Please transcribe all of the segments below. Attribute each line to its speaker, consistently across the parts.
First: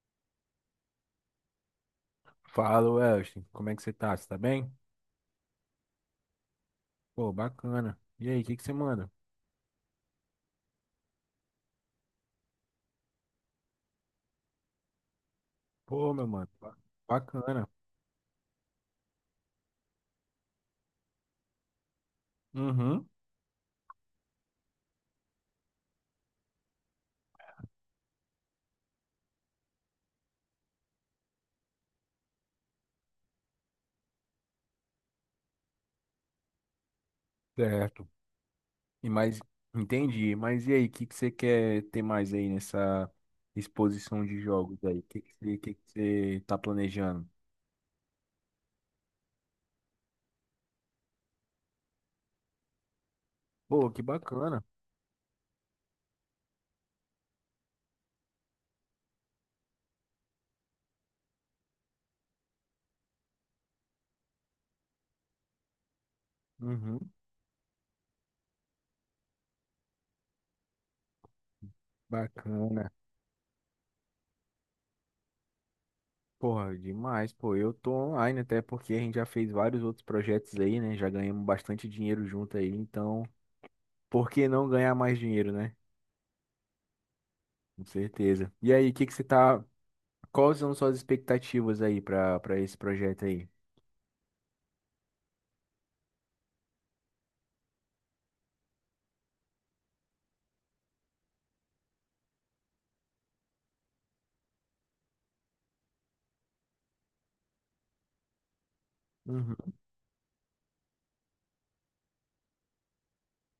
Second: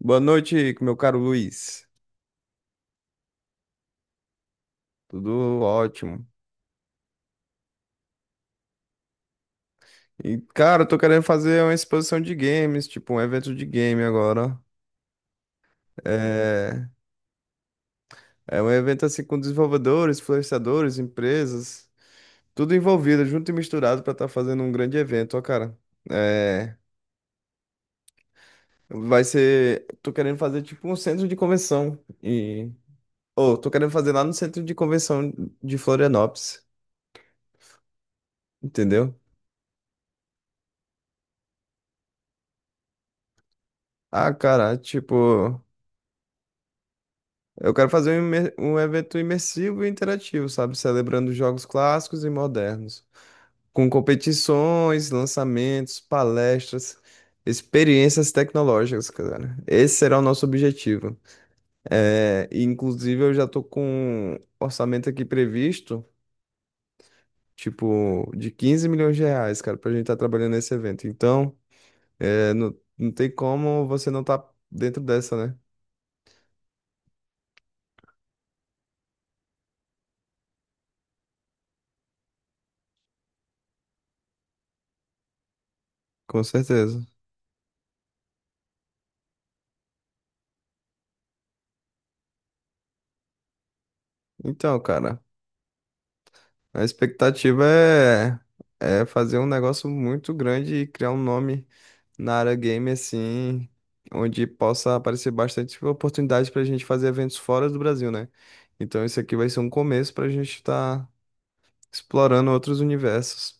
Speaker 1: Boa noite, meu caro Luiz.
Speaker 2: Fala, Welston. Como é que você tá? Você tá bem?
Speaker 1: Tudo ótimo.
Speaker 2: Pô, bacana. E aí, o que que você manda?
Speaker 1: E, cara, eu tô querendo fazer uma exposição de games, tipo um evento de game agora.
Speaker 2: Pô, meu mano,
Speaker 1: É,
Speaker 2: bacana.
Speaker 1: é um evento assim com desenvolvedores, influenciadores, empresas, tudo
Speaker 2: Uhum,
Speaker 1: envolvido, junto e misturado pra estar fazendo um grande evento, ó, cara. É, vai ser. Tô querendo fazer tipo um centro de convenção. E, ou, tô querendo fazer lá no centro de convenção de Florianópolis,
Speaker 2: certo. E
Speaker 1: entendeu?
Speaker 2: mais, entendi. Mas e aí, o que que você quer ter mais aí nessa exposição
Speaker 1: Ah,
Speaker 2: de
Speaker 1: cara,
Speaker 2: jogos aí? O
Speaker 1: tipo.
Speaker 2: que que você tá planejando?
Speaker 1: Eu quero fazer um evento imersivo e interativo, sabe? Celebrando jogos clássicos e modernos,
Speaker 2: Pô,
Speaker 1: com
Speaker 2: que bacana.
Speaker 1: competições, lançamentos, palestras, experiências tecnológicas, cara. Esse será o nosso objetivo. É, e, inclusive, eu já tô com um orçamento aqui previsto,
Speaker 2: Uhum,
Speaker 1: tipo, de 15 milhões de reais, cara, pra gente estar trabalhando nesse evento. Então, é, não,
Speaker 2: bacana.
Speaker 1: não tem como você não estar dentro dessa, né?
Speaker 2: Porra, demais, pô. Eu tô online até porque a gente já fez vários outros projetos aí, né? Já ganhamos bastante dinheiro junto aí, então, por que não ganhar mais dinheiro, né?
Speaker 1: Com certeza.
Speaker 2: Com certeza. E aí, o que que você tá. Quais são suas expectativas aí para esse projeto aí?
Speaker 1: Então, cara. A expectativa é, é fazer um negócio muito grande e criar um nome na área game, assim, onde possa aparecer bastante oportunidade para a gente fazer eventos fora do Brasil, né? Então, isso aqui vai
Speaker 2: Uhum.
Speaker 1: ser um começo para a gente estar explorando outros universos.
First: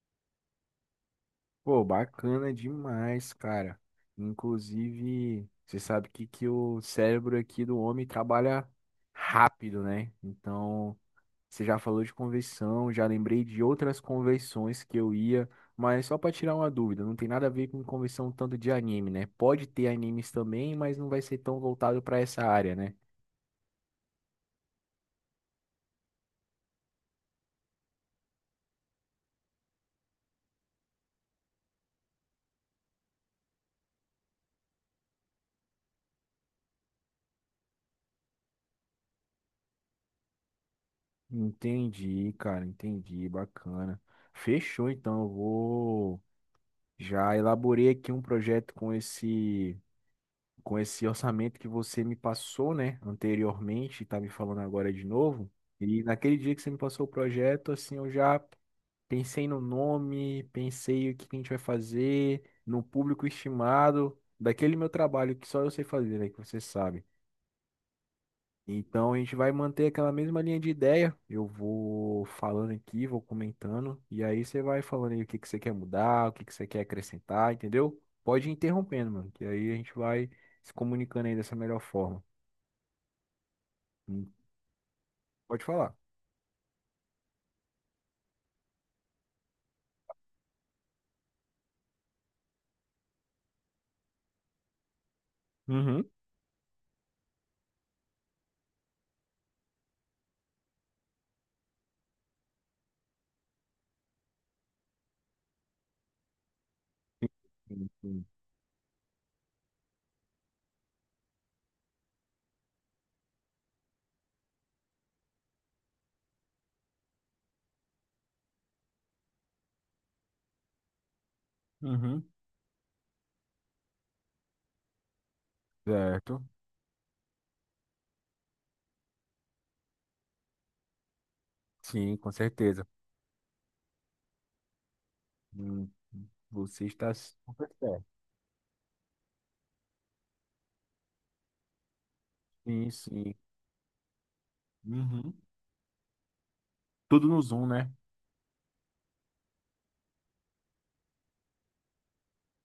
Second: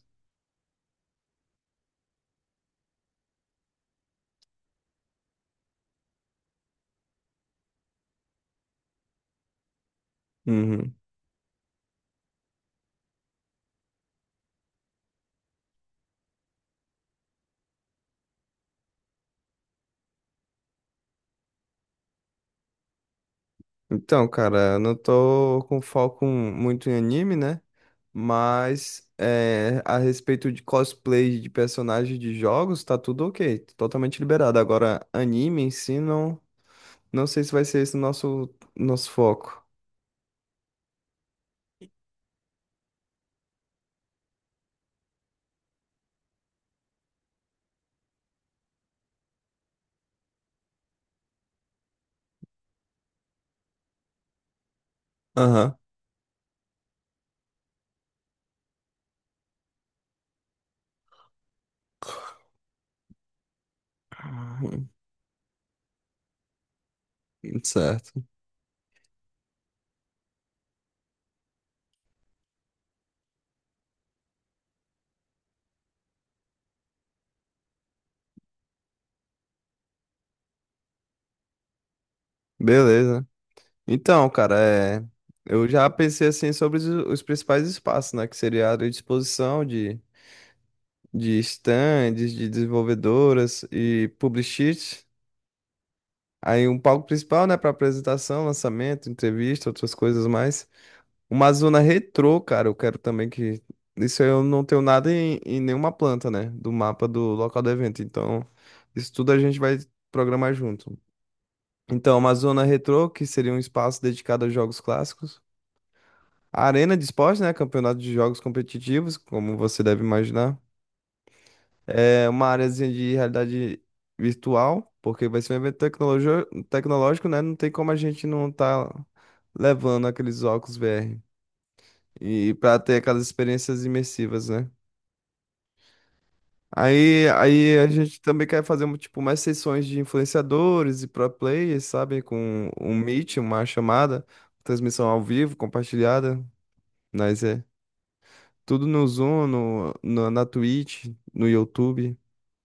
Speaker 2: Pô, bacana demais, cara. Inclusive, você sabe que o cérebro aqui do homem trabalha rápido, né?
Speaker 1: Uhum.
Speaker 2: Então, você já falou de convenção, já lembrei de outras convenções que eu ia, mas só para tirar uma dúvida, não tem nada a ver com convenção tanto de anime, né? Pode ter animes também, mas não vai ser tão voltado para essa área, né?
Speaker 1: Então, cara, eu não tô com foco muito em anime, né? Mas é, a respeito de cosplay de personagens de jogos, tá tudo ok, totalmente liberado. Agora, anime em si não. Não sei se vai ser esse o nosso foco.
Speaker 2: Entendi, cara, entendi, bacana. Fechou, então, eu vou já elaborei aqui um projeto com esse orçamento que você me passou, né, anteriormente, tá me falando agora de novo.
Speaker 1: Aham.
Speaker 2: E naquele dia que você me passou o projeto, assim, eu já pensei no nome, pensei o que que a gente vai fazer, no público estimado, daquele meu trabalho que só eu sei fazer, né, que você sabe.
Speaker 1: Certo.
Speaker 2: Então a gente vai manter aquela mesma linha de ideia. Eu vou falando aqui, vou comentando, e aí você vai falando aí o que que você quer mudar, o que que você quer acrescentar, entendeu? Pode ir interrompendo, mano, que aí a gente vai se comunicando aí dessa melhor forma.
Speaker 1: Beleza. Então,
Speaker 2: Hum.
Speaker 1: cara, é...
Speaker 2: Pode
Speaker 1: eu já
Speaker 2: falar.
Speaker 1: pensei assim sobre os principais espaços, né? Que seria a área de exposição de stands, de desenvolvedoras e publicists.
Speaker 2: Uhum.
Speaker 1: Aí um palco principal, né, para apresentação, lançamento, entrevista, outras coisas mais. Uma zona retrô, cara, eu quero também que. Isso eu não tenho nada em nenhuma planta, né? Do mapa do local do
Speaker 2: Sim,
Speaker 1: evento.
Speaker 2: sim.
Speaker 1: Então, isso tudo a gente vai programar junto. Então, uma zona retrô, que seria um espaço dedicado a jogos clássicos. A arena de esporte, né? Campeonato de jogos competitivos, como você deve imaginar.
Speaker 2: Uhum,
Speaker 1: É uma áreazinha de realidade virtual, porque vai ser um evento
Speaker 2: certo.
Speaker 1: tecnológico, né? Não tem como a gente não estar levando aqueles óculos VR.
Speaker 2: Sim, com
Speaker 1: E para
Speaker 2: certeza.
Speaker 1: ter aquelas experiências imersivas, né?
Speaker 2: Hum. Você está
Speaker 1: Aí,
Speaker 2: super
Speaker 1: aí a
Speaker 2: certo.
Speaker 1: gente também quer fazer um, tipo mais sessões de influenciadores e pro players, sabe? Com
Speaker 2: Sim,
Speaker 1: um
Speaker 2: sim.
Speaker 1: meet, uma chamada, transmissão ao
Speaker 2: Uhum.
Speaker 1: vivo, compartilhada,
Speaker 2: Tudo no
Speaker 1: mas é
Speaker 2: Zoom, né?
Speaker 1: tudo no Zoom, na Twitch, no YouTube.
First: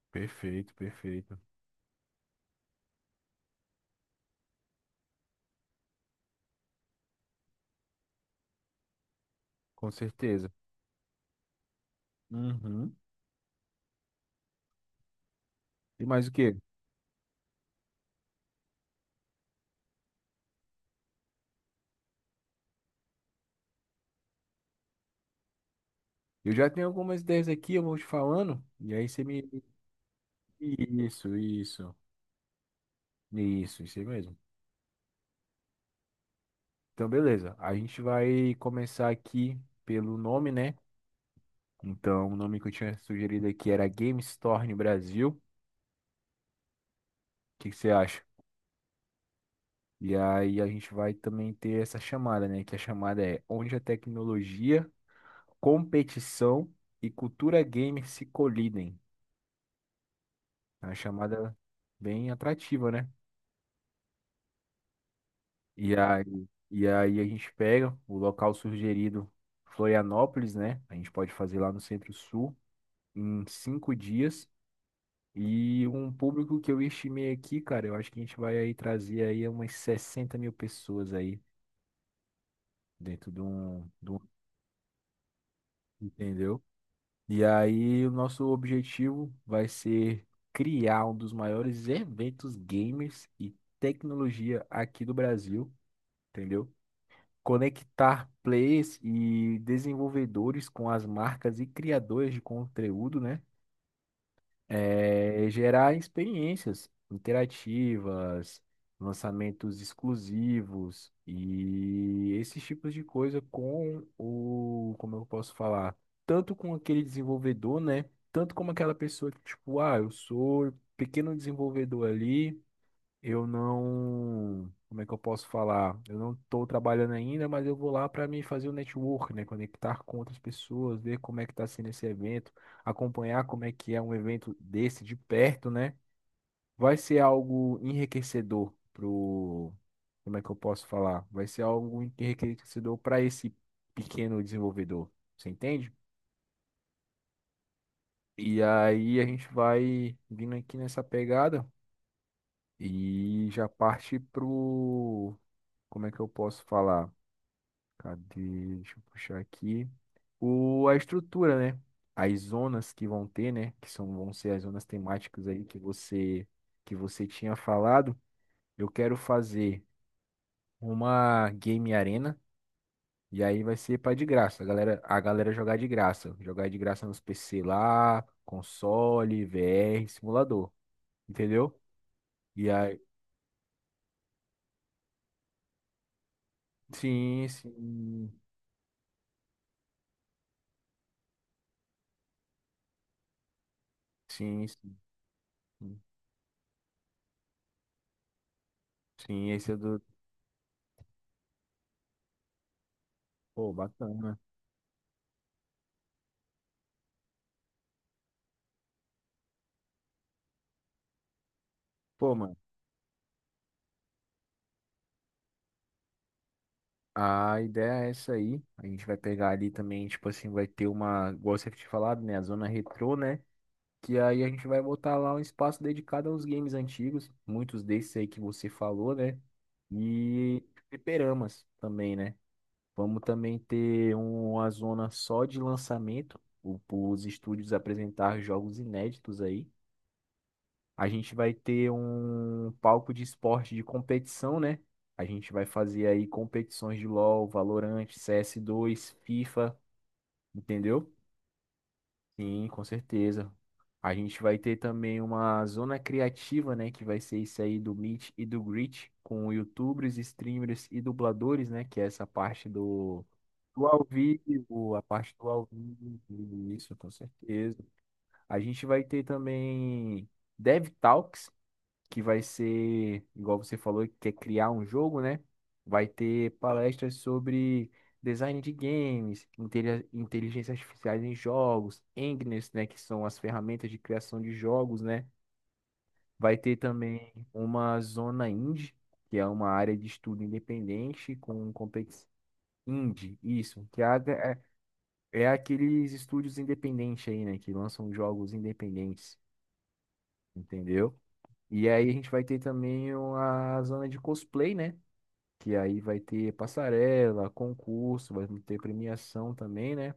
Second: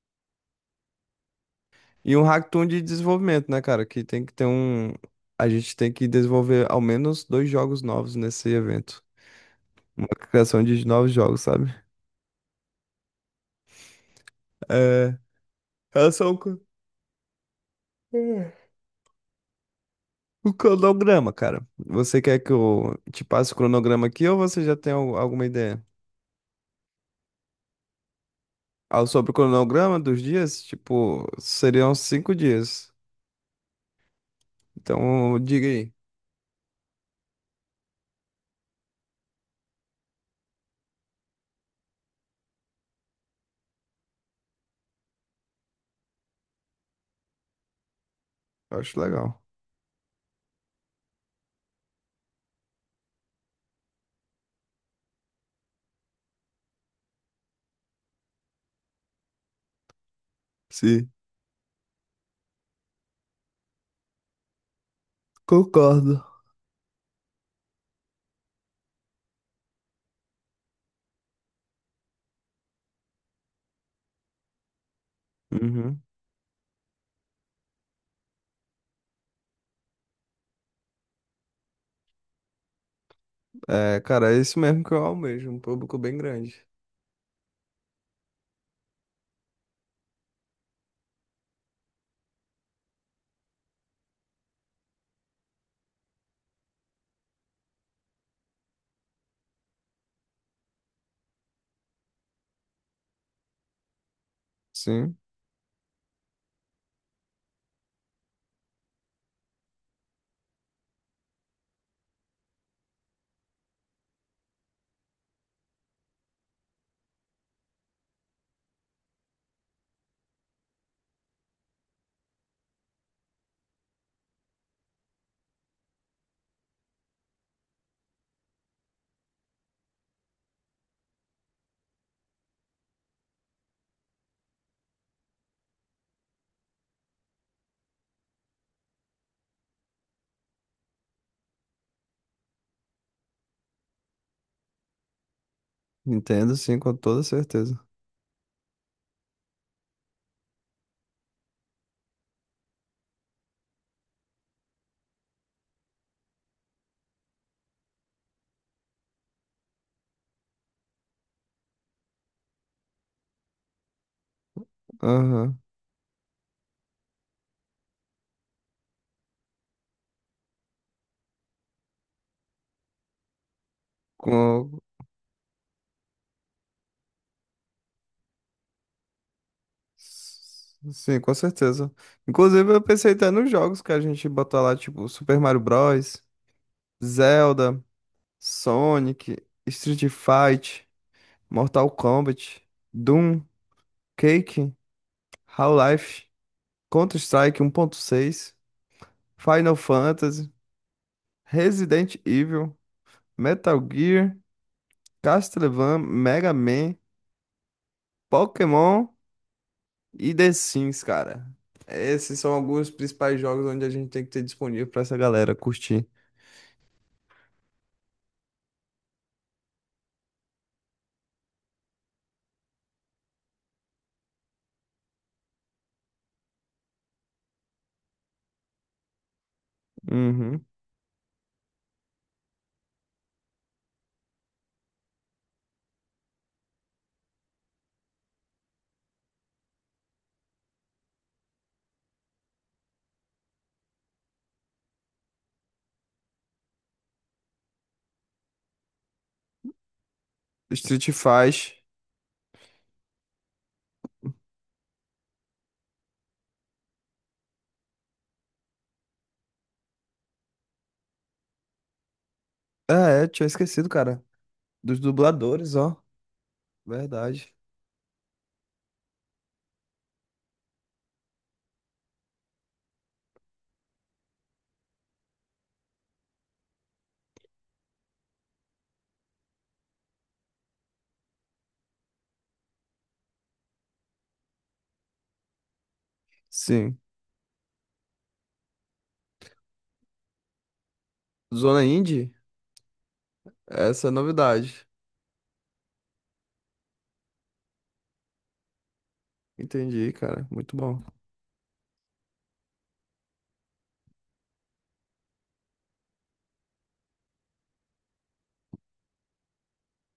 Speaker 2: Perfeito, perfeito.
Speaker 1: E um hackathon de desenvolvimento, né, cara? Que tem que ter um. A gente tem que desenvolver ao menos dois jogos novos nesse evento.
Speaker 2: Com
Speaker 1: Uma
Speaker 2: certeza.
Speaker 1: criação de novos jogos, sabe?
Speaker 2: Uhum.
Speaker 1: É.
Speaker 2: E
Speaker 1: Elas
Speaker 2: mais o
Speaker 1: são.
Speaker 2: quê?
Speaker 1: co- O cronograma, cara. Você quer que eu te passe o cronograma aqui ou você já tem alguma ideia?
Speaker 2: Eu já tenho algumas ideias aqui, eu vou te falando. E
Speaker 1: Ah,
Speaker 2: aí você
Speaker 1: sobre o
Speaker 2: me.
Speaker 1: cronograma dos dias, tipo,
Speaker 2: Isso, isso.
Speaker 1: seriam 5 dias.
Speaker 2: Isso aí mesmo.
Speaker 1: Então, diga aí.
Speaker 2: Então, beleza. A gente vai começar aqui pelo nome, né? Então, o nome que eu tinha sugerido aqui era Game Store no Brasil. O que que você acha?
Speaker 1: Eu acho legal.
Speaker 2: E aí a gente vai também ter essa chamada, né? Que a chamada é Onde a Tecnologia, Competição e Cultura Gamer se colidem. É uma
Speaker 1: Sim,
Speaker 2: chamada bem atrativa, né?
Speaker 1: concordo.
Speaker 2: E aí a gente pega o local sugerido, Florianópolis, né? A gente pode fazer lá no Centro-Sul em 5 dias. E
Speaker 1: Uhum.
Speaker 2: um público que eu estimei aqui, cara, eu acho que a gente vai aí trazer aí umas 60 mil pessoas aí dentro de um,
Speaker 1: É,
Speaker 2: de um,
Speaker 1: cara, é isso mesmo que eu almejo, um público bem
Speaker 2: entendeu?
Speaker 1: grande.
Speaker 2: E aí o nosso objetivo vai ser criar um dos maiores eventos gamers e tecnologia aqui do Brasil, entendeu? Conectar players e desenvolvedores com as marcas e criadores de conteúdo, né?
Speaker 1: Sim,
Speaker 2: É, gerar experiências interativas, lançamentos exclusivos e esses tipos de coisa com o, como eu posso falar, tanto com aquele desenvolvedor, né? Tanto como aquela pessoa que, tipo, ah, eu sou pequeno desenvolvedor ali. Eu não, como é que eu posso falar? Eu não estou trabalhando ainda, mas eu vou lá para me fazer o network, né? Conectar com outras pessoas, ver como é que está sendo esse evento, acompanhar como é que é um evento desse de perto, né? Vai ser algo enriquecedor pro, como é que eu posso falar? Vai ser algo enriquecedor para esse pequeno desenvolvedor, você entende?
Speaker 1: entendo, sim, com toda certeza.
Speaker 2: E aí a gente vai vindo aqui nessa pegada e já parte pro como é que eu posso falar? Cadê? Deixa eu puxar aqui. O, a estrutura, né? As zonas que vão ter, né? Que são, vão ser as zonas temáticas
Speaker 1: Aham.
Speaker 2: aí que você tinha falado. Eu quero fazer uma game arena. E aí vai ser para de graça.
Speaker 1: Com...
Speaker 2: A galera jogar de graça. Jogar de graça nos PC lá, console, VR, simulador.
Speaker 1: Sim, com
Speaker 2: Entendeu?
Speaker 1: certeza.
Speaker 2: E
Speaker 1: Inclusive, eu
Speaker 2: aí.
Speaker 1: pensei até nos jogos que a gente botar lá, tipo, Super Mario Bros,
Speaker 2: Sim,
Speaker 1: Zelda.
Speaker 2: sim.
Speaker 1: Sonic, Street Fight, Mortal Kombat, Doom,
Speaker 2: Sim,
Speaker 1: Quake,
Speaker 2: sim.
Speaker 1: Half-Life, Counter-Strike 1.6,
Speaker 2: Sim, esse
Speaker 1: Final
Speaker 2: é do.
Speaker 1: Fantasy, Resident Evil,
Speaker 2: Pô,
Speaker 1: Metal Gear,
Speaker 2: bacana.
Speaker 1: Castlevania, Mega Man, Pokémon e The Sims, cara.
Speaker 2: Pô,
Speaker 1: Esses são
Speaker 2: mano.
Speaker 1: alguns dos principais jogos onde a gente tem que ter disponível pra essa galera curtir.
Speaker 2: A ideia é essa aí. A gente vai pegar ali também, tipo assim, vai ter uma, igual você tinha falado, né? A zona retrô, né? Que aí a gente vai botar lá um espaço dedicado aos games antigos, muitos desses aí que você falou, né? E
Speaker 1: Uhum.
Speaker 2: fliperamas também, né? Vamos também ter uma zona só de lançamento, os estúdios apresentar jogos inéditos aí. A gente vai ter um palco de esporte de competição, né? A gente vai fazer aí competições de LoL, Valorant, CS2, FIFA, entendeu?
Speaker 1: Street Fight.
Speaker 2: Sim, com certeza. A gente vai ter também uma zona criativa, né? Que vai ser isso aí do Meet e do Greet, com YouTubers, streamers e dubladores, né? Que é essa parte
Speaker 1: Ah,
Speaker 2: do,
Speaker 1: é, tinha
Speaker 2: do
Speaker 1: esquecido,
Speaker 2: ao
Speaker 1: cara.
Speaker 2: vivo,
Speaker 1: Dos
Speaker 2: a parte do ao
Speaker 1: dubladores, ó.
Speaker 2: vivo, isso, com
Speaker 1: Verdade.
Speaker 2: certeza. A gente vai ter também dev talks que vai ser, igual você falou, que quer criar um jogo, né? Vai ter palestras sobre design de games, inteligência artificial em jogos, Engines, né, que são as ferramentas de criação de jogos, né? Vai ter
Speaker 1: Sim.
Speaker 2: também uma zona indie, que é uma área de estudo independente com
Speaker 1: Zona
Speaker 2: competição
Speaker 1: Indie?
Speaker 2: indie, isso, que é,
Speaker 1: Essa é a
Speaker 2: é
Speaker 1: novidade.
Speaker 2: é aqueles estúdios independentes aí, né, que lançam jogos independentes,
Speaker 1: Entendi, cara. Muito bom.
Speaker 2: entendeu? E aí a gente vai ter também a zona de cosplay, né? Que aí vai ter passarela, concurso, vai ter premiação também, né?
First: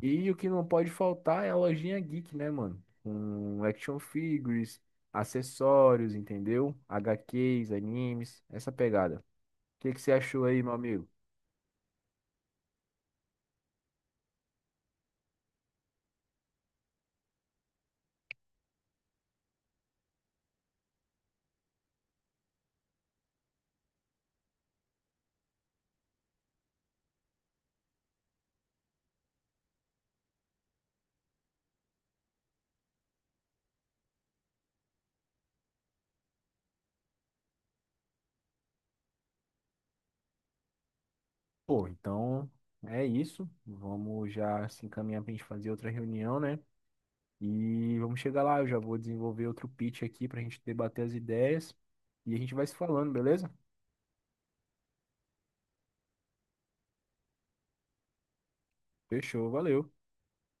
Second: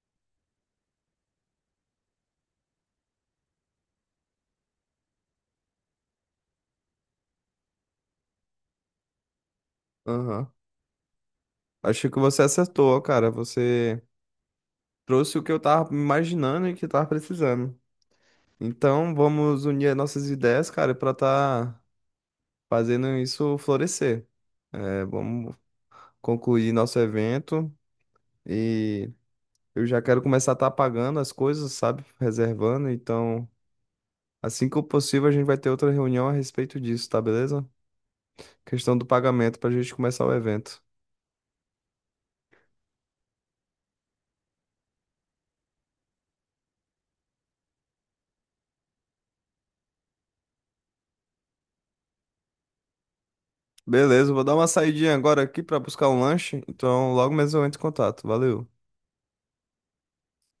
Speaker 2: E o que não pode faltar é a lojinha geek, né, mano? Com action figures, acessórios, entendeu? HQs, animes, essa pegada. O que que você achou
Speaker 1: Aham.
Speaker 2: aí, meu amigo?
Speaker 1: Achei que você acertou, cara. Você trouxe o que eu tava imaginando e que eu tava precisando. Então, vamos unir as nossas ideias, cara, pra tá fazendo isso florescer. É, vamos concluir nosso evento e eu já quero começar a tá pagando as coisas, sabe? Reservando. Então, assim que possível, a gente vai ter outra reunião a respeito disso, tá beleza? Questão do pagamento pra gente começar o evento.
Speaker 2: Pô, então é isso. Vamos já se encaminhar pra gente fazer outra reunião, né? E vamos chegar lá, eu já vou desenvolver outro pitch aqui para a gente debater as ideias e a gente vai se falando, beleza?
Speaker 1: Beleza, vou dar uma saidinha agora aqui pra buscar um lanche. Então, logo mesmo eu entro em contato. Valeu.
Speaker 2: Fechou, valeu.